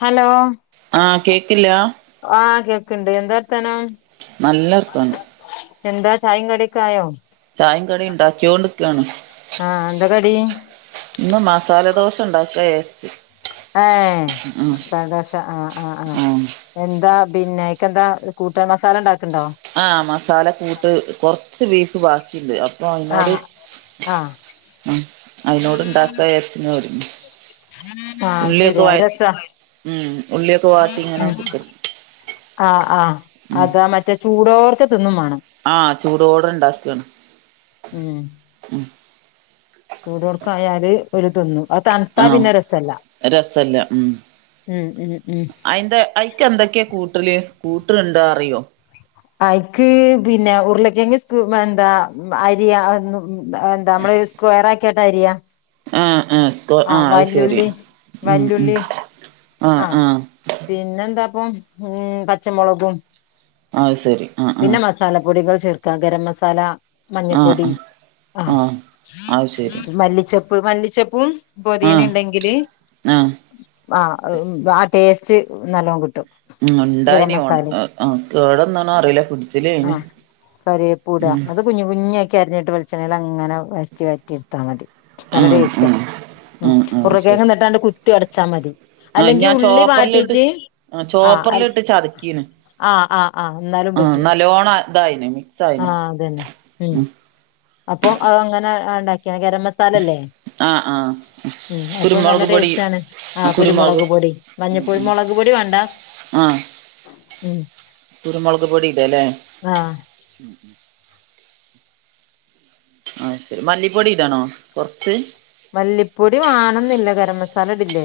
Hello ആഹ് കേക്കില്ല ആഹ് കേക്ക്ണ്ട് എന്താ വർത്താനം നല്ലർത്താനം എന്താ ചായിംകടിയോക്കായോ ചായിം കടീം ഉണ്ടാക്കിയോണ്ടിക്കാണ് ആഹ് എന്താ കടി ഇന്ന് മസാല ദോശ ഉണ്ടാകാജാര്ച്ച് ഏഹ് മസാലദോശ ആഹ് ആഹ് ആഹ് ഉം എന്താ പിന്നെ എനികെന്താ കൂട്ടൻ മസാല ഉണ്ടാക്കണ്ടോ? ആഹ് മസാല കൂട്ട് കൊറച്ച് പീസ് ബാക്കിണ്ട് അപ്പൊ അയ്നോട് ആഹ് ആഹ് ഉം അയ്നോട് ഇണ്ടാക്ക വിചാരിച്ചൺ ഒരുങ്ങി ആഹ് അത് ശെരി ഉള്ളിയൊക്കെ അത് വയറ്റി രസാ ഉം ഉള്ളിയൊക്കെ വാട്ടിങ്ങനെ ഉം കുത്തിര് ആഹ് ആഹ് അതാ മറ്റേ ചൂടോട്ക്ക് ആഹ് ചൂടോടെ ഇണ്ടാക്കാണ് ഉം ഉം ചൂടോട്ക്കായാല് ഓല് തിന്നും ആഹ് ആഹ് അഹ് രസല്ല ഉം ഉം ഉം ഉം അയിന്റെ അയി അയ്ക്കെന്തെക്കെയാ കൂട്ടല് കൂട്ട്ണുണ്ടോ അറിയോ? അയിക്ക് പിന്നെ ഉർളക്കേങ്ങ് [unintelligible] എന്താ അരിയ [unintelligible] എന്താ അമ്മള് സ്ക്വയറാക്കിട്ട് അരിയാം ആഹ് ആഹ് സ്ക്വയ ആഹ് അഹ് ശരി ഉം ഉം ആ ആഹ് ആ പിന്നെന്താപ്പൊ ഉം പച്ചമൊളകും ആഹ് സരി പിന്നെ മസാലപ്പൊടികൾ ചേർക്ക ഗരം മസാല ആ മഞ്ഞപ്പൊടി ആ ആഹ് ആ അത് ശരി മല്ലിച്ചെപ്പ് മല്ലിച്ചപ്പും ആ പൊതീനീം ഇണ്ടെങ്കില് ആ ആഹ് ഹ് ആഹ ടേസ്റ്റ് നല്ലോം കിട്ടും ഉം ഗരം ഹ്ണ്ടായിനെ മസാലിം [unintelligible] കേടന്നോന്നറീല ഫ്രിഡ് ആഹ് കരിയേപ്പുട അത് കുഞ്ഞ് കുഞ്ഞു ആക്കി അരിഞ്ഞിട്ട് വെളിച്ചെണ്ണീലങ്ങനെ വയറ്റി വയറ്റിട്ത്താ മതി നല്ല ഉം ടേസ്റ്റ് ഉം ഉം കുറുകെനിട്ടാണ്ട് കുത്തിടച്ചാ മതി ആ അല്ലെങ്കി ഞാൻ ഉള്ളി ചോപ്പറിലിട്ട് വാട്ടീട്ട് ആ ആഹ് അ ചോപ്പറിലിട്ട് ചതക്കീന് ആഹ് ആഹ് ആഹ് ഇന്നാലും ആ പറ്റും നല്ലോണം ഇതായിന് മിക്സ് ആയിന് ആഹ് അതന്നെ ഉം അപ്പൊ അഹ് അങ്ങനെ ഇണ്ടാക്കിയ ഗരം മസാ ആഹ് ആഹ് ഉം അപ്പൊ നല്ല ടേസ്റ്റ് ആണ് ആഹ് കുരുമുളക് പൊടി മഞ്ഞപ്പൊടി മുളക് പൊടി വേണ്ടാ ആഹ് ഉം കുരുമുളക് പൊടി ഇടാല്ലേ ആഹ് ആഹ് ശരി മല്ലിപ്പൊടി ഇടണോ കൊറച്ച് മല്ലിപ്പൊടി വാണംന്നില്ല ഗരം മസാല ഇടില്ലേ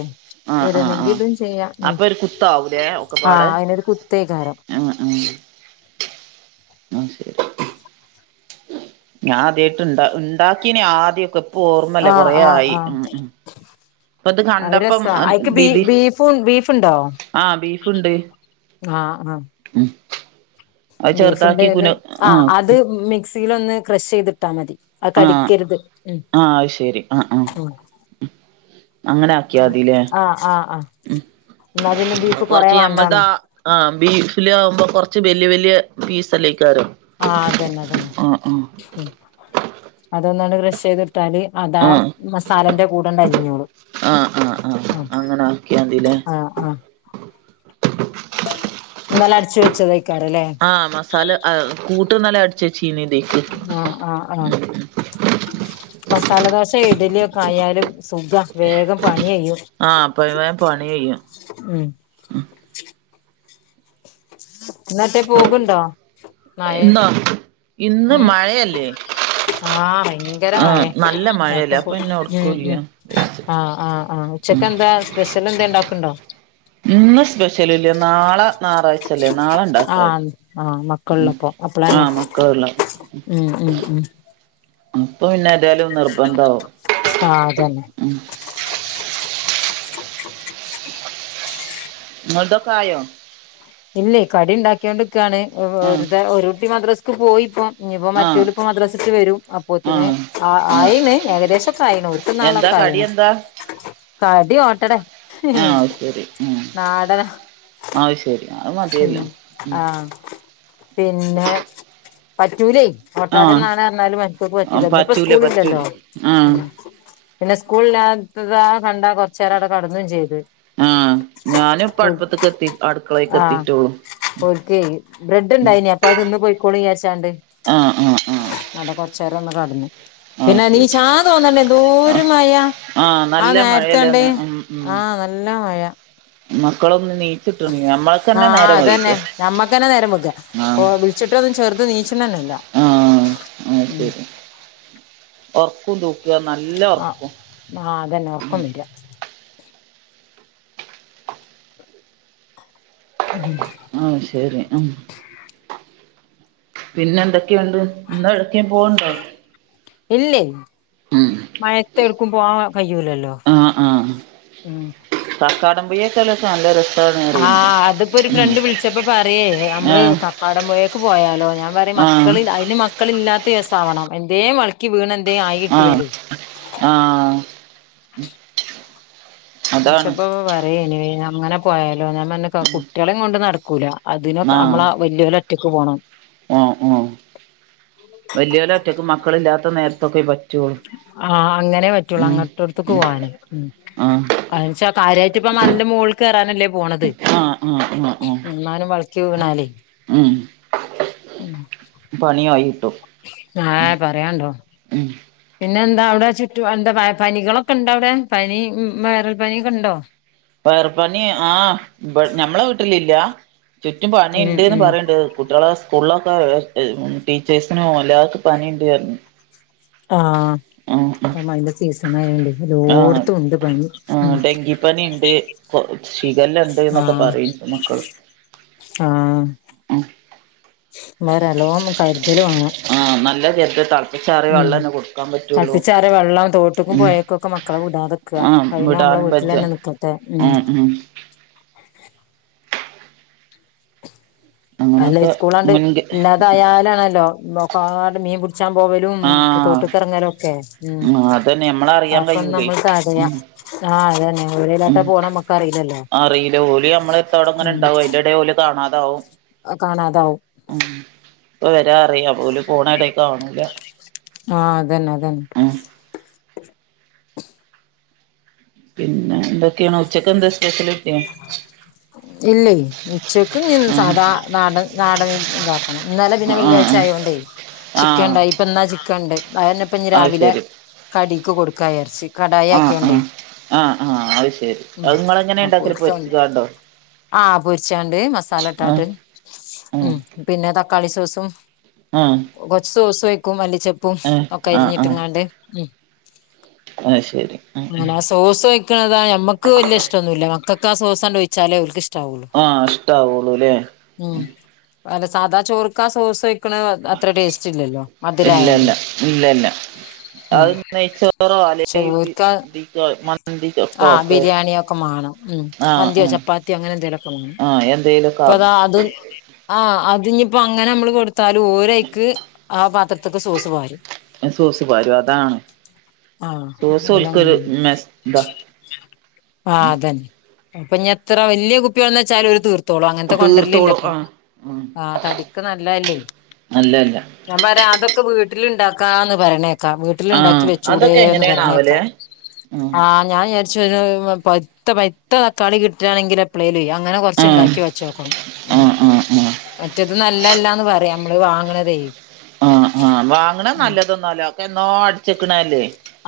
ആഹ് ആഹ് ഇടണെങ്കി ആഹ് ഇടും ചെയ്യാ ഉം അപ്പൊ ഒരു കുത്താവൂലേ ഒക്കെപ്പാടെ ആഹ് അയിന്റൊരു കുത്തേകാരം ആഹ് ആഹ് ആഹ് ശരി [inaudible] ഞാ ആദ്യായിട്ട് ഇണ്ട ഇണ്ടാക്കീനെ ആദ്യൊക്കെ ഇപ്പ ഓർമ്മല്ല ആഹ് കൊറെേ ആഹ് ആയി ആഹ് ഉം ഉം ഇപ്പത് അത് കണ്ടപ്പം രസാ അയിക്ക് ബീ [unintelligible] ബീഫും ബീഫുണ്ടോ ആഹ് ബീഫ്ണ്ട് ആഹ് ആഹ് ഉം അത് ചെറുതാക്കി കുന ബീഫ്ണ്ടേല് ആഹ് അത് മിക്സീലൊന്ന് ക്രഷയ്തിട്ടാ മതി അഹ് ആഹ് കടിക്കരുത് ഉം ആഹ് അത് ശരി ആഹ് ആഹ് ഉം അങ്ങനെ ആക്കിയാ മതില്ലേ ആഹ് ആഹ് ആഹ് ഉം ഇന്നാ പിന്നെ ബീഫ് കൊറെ കൊറച്ച് വേണ്ടാണ് ഞമ്മൾതാ ആഹ് ബീഫിലാവുമ്പോ കുറച്ച് വല്യ വല്യ പീസല്ലേ ആഹ് അതന്നെ അതന്നെ ഉം അതൊന്നൺ ക്രഷയ്ത്ട്ത്താല് അതാ ആഹ് മസാലന്റെ കൂടെന്ന് അലിഞ്ഞോളും ആഹ് ആഹ് ആഹ് അങ്ങനെ ആക്കിയാ മതില്ലേ ആഹ് ആഹ് ഇന്നലെ അടിച്ച് വെച്ചതേയ്ക്കാരല്ലേ ആഹ് മസാല അഹ് കൂട്ട് ഇന്നലെ അടിച്ച് വെച്ചീന്നതേ ആഹ് ആഹ് ആഹ് മസാലദോശ ഇഡലിയൊക്കെ ആയാല് സുഖ വേഗം പണി കയ്യും ആഹ് അപ്പൊ വേം പണി കെയ്യും ഉം ഇന്നട്ടേ പോക്ണ്ടോ ഇന്നോ ഇന്ന് മഴയല്ലേ ആഹ ഭയങ്കര ആഹ് മയേ നല്ല മഴയല്ലേ ന്നട്ട്പ്പൊ അപ്പൊ പിന്നെ - ഉം- ഉം ഒടുക്കൂല്ല വിചാരിച്ച് ആഹ് ആഹ് ആഹ് ഉം ഉച്ചക്ക് എന്താ സ്പെഷ്യൽ എന്തേ ഇണ്ടാക്ക്ണ്ടോ ഇന്ന് സ്പെഷ്യൽല്ല നാളെ ഞായറാഴ്ച ല്ലെ നാളെ ഇണ്ടാക്കും ആഹ് ആഹ് ഉം മക്കളിള്ളപ്പോ ആ അപ്പളന്നെ മക്കൾള്ള ഉം ഉം ഉം അപ്പൊ പിന്നെതായാലും അത് നിർബന്ധാവും ആഹ് അതന്നെ മം ങ്ങൾതൊക്ക ആയോ ഇല്ലേ കടി ഇണ്ടാക്കിയാണ്ട്ക്കാണ് ആഹ് [unintelligible] ഒരു കുട്ടി മദ്രസ്ക്ക് പോയി ഇപ്പം ഇഞ്ഞ്പ്പോ ആഹ് മറ്റോൽ ഇപ്പം മദ്രസ്സിട്ട് വരും അപ്പോത്തിന് ആഹ് ആ ആഹ് ആയിന് ഏകദേശൊക്കെ ആയിനു എന്താ കടി എന്താ കടി ഓട്ടടെ ആഹ് നാടനാ ആഹ് ശരി അത് മതിയല്ലോ ഉം ആഹ് പിന്നെ പറ്റൂലേ ആഹ് ഓട്ടടെന്നാണ് പറഞ്ഞാലും മറ്റൊക്ക്‌ ആ പറ്റൂല ഇന്നിപ്പോ സ്കൂൾ പറ്റൂല ഇല്ലല്ലോ ആ മം പിന്നെ സ്കൂൾ ഇല്ലാ ത്തതാ കണ്ടാ കൊറച്ചേരം അവടെ കടന്നും ചെയ്ത് ഉം അട്ക്കളേക്ക് എത്തിയിട്ടുള്ളൂ ഓർക്കേ ബ്രെഡ് ഇണ്ടായിനീ അപ്പൊ അത് തിന്ന് പൊയ്ക്കോളും വിചാരിചാണ്ട് ആ ആ ആ അവിടെ കൊറച്ച നേരം ഒന്ന് കട്ന്നു ആ പിന്നെ ശരി നീചാ തോന്നണ്ടേ എന്തോരു മയ ആ ആഹ നല്ല മഴയല്ലേ നേരിത്തണ്ടേ ഇന്ന് ഉം ഉം ആഹ നല്ല മഴ മക്കളൊന്നും നീച്ച്ട്ടണെ ഞമ്മള് ആഹ് അതന്നെ ഞമ്മക്ക്ന്നെ നേരം വെഗ്ഗാ ഓ വിളിച്ചിട്ട് ഒന്നും ചെർത് നീച്ച്ണന്നെല്ല ആഹ ഉം ആഹ്ശരി പൊ ക്കും തൂക്കാ നല്ല ആഹ് ഒർക്കും ആഹ് അതന്നെ ഒറക്കം വര അത ആഹ ശരി ആഹ് പിന്നെ എന്തൊക്കെയുണ്ട് ഇന്ന് എഡ് ക്കേം പോവ്ണ്ടോ ഇല്ലേ ഉം മഴത്ത് എട്ക്കും പോവാൻ കയ്യൂലല്ലോ ഉം കക്കാടംപൊയെ ഒക്കെ ഉള്ളോർക് നല്ലരസ ആഹ് അതിപ്പോ ഒരു ഫ്രണ്ട് വിളിച്ചപ്പോ പറയെ നമ്മള് ആ കക്കാടം പോയേക്ക് പോയാലോ ഞാൻ പറിം ആ മക്ക ക്കൾ അയിന് മക്കൾ ഇല്ലാത്ത ദിവസാവണം എന്തേം വൾക്കിവീണ് എന്തേം ആയി കിട്ടിയാലേ ആഹ ഉം വിൾച്ചപ്പോ പറയേനിേ അങ്ങനെ പോയാലോ ഞാൻ പറഞ്ഞ് ക്ക കുട്ടികളെകൊണ്ട് നടക്കൂല അതിനൊക്കെ നമ്മളാ ആ വല്ല്യോലൊറ്റക്ക് പോണം ഓ ഓ വല്ല്യോലൊറ്റക്കും മക്കൾ ഇല്ലാത്ത നേരത്തൊക്കെ പ ആഹ അങ്ങനെ പറ്റുള്ളു അങ്ങോട്ടടുത്ത്ക്ക് പോവാന് ആഹ് അയ്ന്ച്ചാ കാര്യായിട്ട് ഇപ്പം മലന്റെ മോൾക്ക് കേറാനല്ലേ പോണത് ആഹ് ആഹ് ആഹ് ആഹ് ഉം എങ്ങാനും വൾക്കി വീണാലേ ഉം പണിയായി കിട്ടും ഏഹ് പറയാണ്ടോ ഉം പിന്നെ എന്താ അവിടെ ചുറ്റു എന്താ വൈ പനികളൊക്കെ ഇണ്ടാവിടെ പനി വൈറൽ പനി ക്കെ ഇണ്ടോ വൈറൽപ്പനി ആഹ് ഇബ് ഞമ്മളെ വീട്ടിലില്ല ചുറ്റും ഉം പനിണ്ട്ന്ന് ഉം പറയ്ണ്ട് കുട്ടികളെ സ് സ്കൂളൊക്കെ ടീച്ചേഴ്സിനും എല്ലാവർക്കും പനിണ്ട് പർഞ്ഞ് ആഹ ഇപ്പം പനിന്റെ സീസൺ ആയൊണ്ടേ എല്ലോട്ത്തും ഇണ്ട് പനി മം പനിണ്ട് ഇപ്പൊ ശിഖല്ലണ്ട്ന്നൊക്കെ ആഹ് പറീണ്ട് മക്കള് ആഹ് ഹം വേറെല്ലോം കരുതല് വേണം ആഹ് നല്ല [unintelligible] പ്പിച്ചാറിയ വെള്ളന്നെ കൊടുക്കാൻ പറ്റുള്ളു. തൾപ്പിച്ചാറിയ വെള്ളം തോട്ട്ക്കും ഉം പൊഴേക്കൊക്കെ മക്കളെ വിടാതെക്ക ആഹ് കഴിയ്ണ നമ്മളെ വിടാനും ബജ്ജ വീട്ടിലെന്നെ നിക്കട്ടെ ഉം ഉം അല്ല ഈ അങ്ങനൊക്കെ സ്കൂളാണ്ട് മുൻക ഇല്ലാതയാലാണല്ലോ നോക്കാണ്ട് മീൻ പു ച്ചാൻ പോവലും ആഹ് തോട്ട്ക്കെറങ്ങലും ഒക്കെ ഉം ആഹ് അതന്നെ നമ്മള അറിയാൻ അതൊക്കെ കഴിയൂലേ നമ്മൾക്കറിയാം. ഉം ആഹ് അതന്നെ. ഉം എവിടേലാട്ടാ പോണ നമ്മക്കറിയില്ലല്ലോ അറീല ഓര് ഞമ്മടേ എട്ത്തവടെങ്ങനെ ഉണ്ടാവും. അതിന്റെടേ ഓല് കാണാതാവും ആഹ് കാണാതാവും ഉം. ഇപ്പ വരാറയും ഓല് പോണ എടേം കാണൂല ആഹ് അതന്നെ അതന്നെ ഉം പിന്നെന്തൊക്കെയാണ് ഉച്ചക്ക് എന്താ സ്പെഷ്യല്? ഇല്ലേ ഉച്ചക്കുഞ്ഞും ആഹ് സാദാ നാടൻ നാടൻ വി ഇതാ ഇന്നലെ പിന്നെ ആഹ് ആഹ് വെള്ളിയാഴ്ചയായോണ്ടേ ചിക്കൻ ആഹ് ഇണ്ടായി. ഇപ്പ ഇന്നാ ചിക്കൻണ്ട് അതന്നെ ഇപ്പഞ്ഞി അത് രാവിലെ ശരി കടിക്ക് കൊടുക്കാ വിചാരിച്ച് കടായി ആഹ് ആക്കിയോണ്ടേ ആഹ് ആഹ് ആഹ് അത് ശരി. അതിങ്ങള് എങ്ങനെണ്ടാ പൊരിച്ചാണോ? ആഹ് പൊരിച്ചാണ്ട്. മസാല ആഹ് ഇട്ടാട്ട്. ആഹ് ഉം. പിന്നെ തക്കാളി സോസും ആഹ് കൊറച്ചു സോസൊയിക്കും മല്ലിച്ചപ്പും ഏഹ് ഒക്കെ ആഹ് അരിഞ്ഞിട്ട്ങ്ങാണ്ട്. ഉം അയ്ശെരി ഉം ഉം അങ്ങനെ ആ സോസ് ഒയിക്കണതാ ഞമ്മക്ക് വല്യ ഇഷ്ടന്നുല്ല്യാ. മക്കക്ക് ആ സോസണ്ട് ഒയിച്ചാലേ ഓര്ക്ക് ഇഷ് ആഹ് ഇഷ്ടാവുള്ളൂല്ലേ? ഉം അല്ല സാദാ ചോറ്ക്കാ സോസോയ് ക്ക്ണ് അത്ര ടേസ്റ്റ് ഇല്ലല്ലോ മധുരായോണ്ട്. ഇല്ലല്ല ഇല്ലല്ല ഉം അത് നെയ്ച്ചോറോ അല്ലെ ബി ചോർക്കാ ഇതിക്കോ മന്തിക്കൊക്കോ ആഹ് ഒക്കെ ബിരിയാണിയൊക്കെ മാണം ആഹ് മന്ത്യോ ആഹ് ചപ്പാത്തിയോ അങ്ങനെ എന്തേലൊക്കെ വേണം. ആഹ് എന്തേലൊക്കെ ആകും പ്പതാ അത് ആഹ് അത്ഞ്ഞിപ്പോ അങ്ങനെ മ്മള് കൊടുത്താലും ഓരൈക്ക് ആ പാത്ര ത്ത്ക്ക് സോസ് പാരും സോസ് പാരും അതാണ്. ആഹ് സോസ് ഓല്ക്കൊരു ഓലങ്ങനെയാണ് മെസ് ദാ ആഹ് അതന്നെ. ഇപ്പൊ ഇഞ്ഞി എത്ര വല്യ കുപ്പി കൊടന്നെച്ചാലും ഓര് തീർ ത്തോളും അങ്ങനത്തെ തീർത്തോളും കൊണ്ടരലില്ലപ്പോ. ആഹ് ഉം ആഹ് തടിക്ക് നല്ലതല്ലേ അല്ലല്ല ഞാൻ പറയാ അതൊക്കെ വീട്ടിലിണ്ടാക്കാന്ന് പറയണേ വീട്ടിലിണ്ടാക്കി ആഹ് അതൊക്കെ വെച്ചൂടേന്ന് പറയണേക്കാ. എങ്ങനെയാണാവല് ആഹ് ഞാൻ വിചാരിച്ചു ഒര് പൗത്ത പയ്ത്ത തക്കാളി കിട്ടുകാണെങ്കിൽ എപ്പളേലേ ആഹ് അങ്ങനെ കൊറച്ച് ആഹ് ഇണ്ടാക്കി വച്ചോക്കണം [unintelligible] ആ ഉം ആ ആ മറ്റേത് നൽ ല്ലല്ലാന്ന് പറയും അമ്മള് വാങ്ങണതേ ആഹ് ആഹ് വാങ്ങണ് ഉം നല്ലതൊന്നല്ലാ അതൊക്കെ എന്നോ അടിച്ചേക്കണല്ലേ?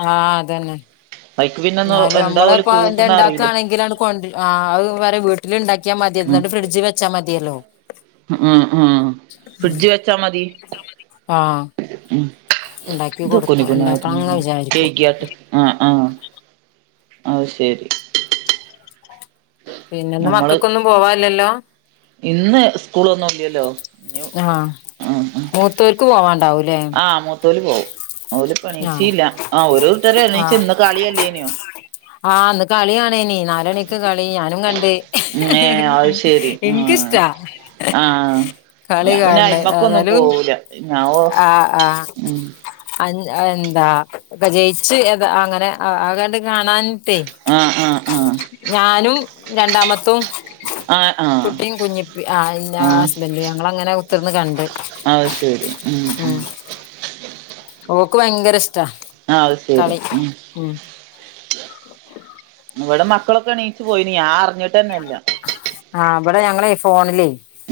ആഹ് അതെന്നെ അയ്ക്ക് പിന്നെ ഒന്ന് ന്നാലും എന്താ ഓല് അമ്മള്പ്പോ എന്താ കൂട്ടണ അറിയില്ല ഇണ്ടാക്ക്വാണെങ്കിലാണ് ങ്ങട് കൊണ്ട്രു. ആഹ് അത് വരെ വീട്ടില് ഇണ്ടാക്കിയാ മത്യേ. ന്നിട്ട് ഫ്രിഡ്ജ് വെ ച്ച മതിയല്ലോ ആഹ് ആഹ് ഫ്രിഡ്ജി വെച്ചാ മതി. ആഹ് ഉം ഉണ്ടാക്കി കൊടുത്തു ഉണ്ടാക്കണംന്ന് വിചാരിക്കും [unintelligible] ആഹ് ആഹ് അത് ശരി പിന്നെന്ന് നമ്മള് മക്കക്കൊന്നും പോവാല്ലല്ലോ ഇന്ന് ഉസ്കൂളോന്നും ഇല്ലല്ലോ ഞ്ഞു ആഹ് ആഹ് മൂത്തോർക്ക് പോവാണ്ടാവൂലേ ആ മൂത്തോല് പോവും ഓല്പ്പ ആഹ് ണീച്ചീല്ല ആഹ് ഓരോരുത്തര് എണീച്ച് ആഹ് ഇന്ന് കളിയ അല്ലേനെയോ ആഹ് ഇന്ന് കളിയാണെനി നാല് മണിക്ക് കളി ഞാനും കണ്ട് ഏ അത് ശരി ആ എനക്ക്ഷ്ടാ ആഹ് കളി ഞാൻ പിന്നെ കാണണ് അയ്മക്കൊന്നും എന്നാലും പോവൂല ഞാൻ ഓ ആഹ് ആഹ് ഉം അഹ് എന്താ ജയിച്ച് അങ്ങനെ ആഹ് [unintelligible] കാണാനിട്ടേ ആഹ് ആഹ് ആഹ് ഞാനും രണ്ടാമത്തും ആഹ് ആഹ് ആഹ് കുട്ടിയും കു ആഹ് ഞാന് ഹസ്ബന്റ് ഞങ്ങ അങ്ങനെ കുത്തിർന്ന് കണ്ട് അഹ് ശെരി ഉം ഉം ഓക്ക് ഭയങ്കര ഇഷ്ടാ ആഹ് അത് ശരി കളി. ഉം ഇവിടെ മക്കളൊക്കെ എണീച്ചു പോയിന് ഞാൻ അറിഞ്ഞിട്ട്ന്നെല്ല ആഹ് ഇവിടെ ഞങ്ങളെ ഫോണിലേ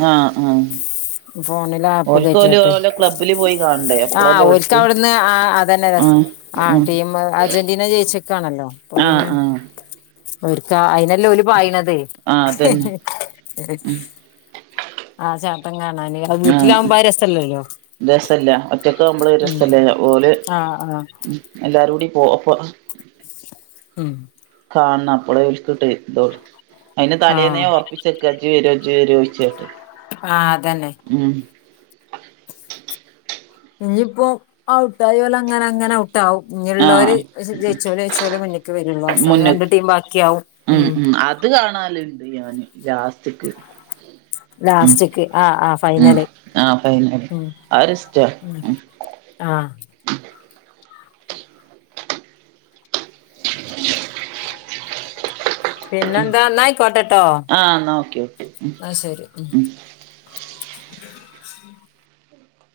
ആഹ് ആഹ് ഫോണില് ആപ്പ് ഓൽക്ക് കയറ്റി ഓല് കേട്ട് ഓലെ ക്ലബ്ബില് പോയി കാണണ്ടേ അപ്പളല്ലേ ആഹ് ഒരിക്ക ഓൽക്ക് അവിടുന്ന് അതന്നെ ആഹ് ടീം അർജന്റീന ജയിച്ചക്കാണല്ലോ അപ്പൊ ആഹ് പിന്നെ ആഹ് ആഹ് ഒരുക്ക അയിനല്ലേ ഓല് പായണത് അതന്നെ ഉം ആഹ് ചേട്ടൻ കാണാന് ആഹ് വീട്ടിലാവുമ്പോ ആ രസല്ലല്ലോ രസല്ല ഒറ്റക്ക നമ്മള് ഉം രസല്ലേ ഓല് ആഹ് ആഹ് ഉം എല്ലാരും കൂടി പോ ഉം കാണണ അപ്പളെ വിൽക്കിട്ട് [unintelligible] അതിന് ആഹ് തലേന്നേ ഒറപ്പി ചെക്കാ ഇജ്വരോ ഇജ്വരോ ഒഴിച്ച കേട്ട് ആഹ് അതന്നെ ഉം ഇനിയിപ്പോ ഔട്ടായൊലെ അങ്ങനെ അങ്ങനെ ഔട്ട ഇങ്ങുള്ളവര് ആഹ് ജയിച്ചോലും ജയിച്ചലും മുന്നേക്കക്ക് വരുള്ളൂ അവസാനം രണ്ട് മുന്ന്ക്ക് ടീം ബാക്കിയാവും ഉം അത് കാണാലുണ്ട് ഞാന് ലാസ്റ്റ്ക്ക് ഉം ലാസ്റ്റ്ക്ക് ആഹ് ആഹ് ഉം ഫൈനല് ആഹ് ഫൈനല് അതൊരിഷ്ടാ ഉം ആഹ് പിന്നെന്താന്നയിക്കോട്ടട്ടോ ആഹ് ന്നാ ഓക്കെ ഓക്കെ ആഹ് ശരി ഉം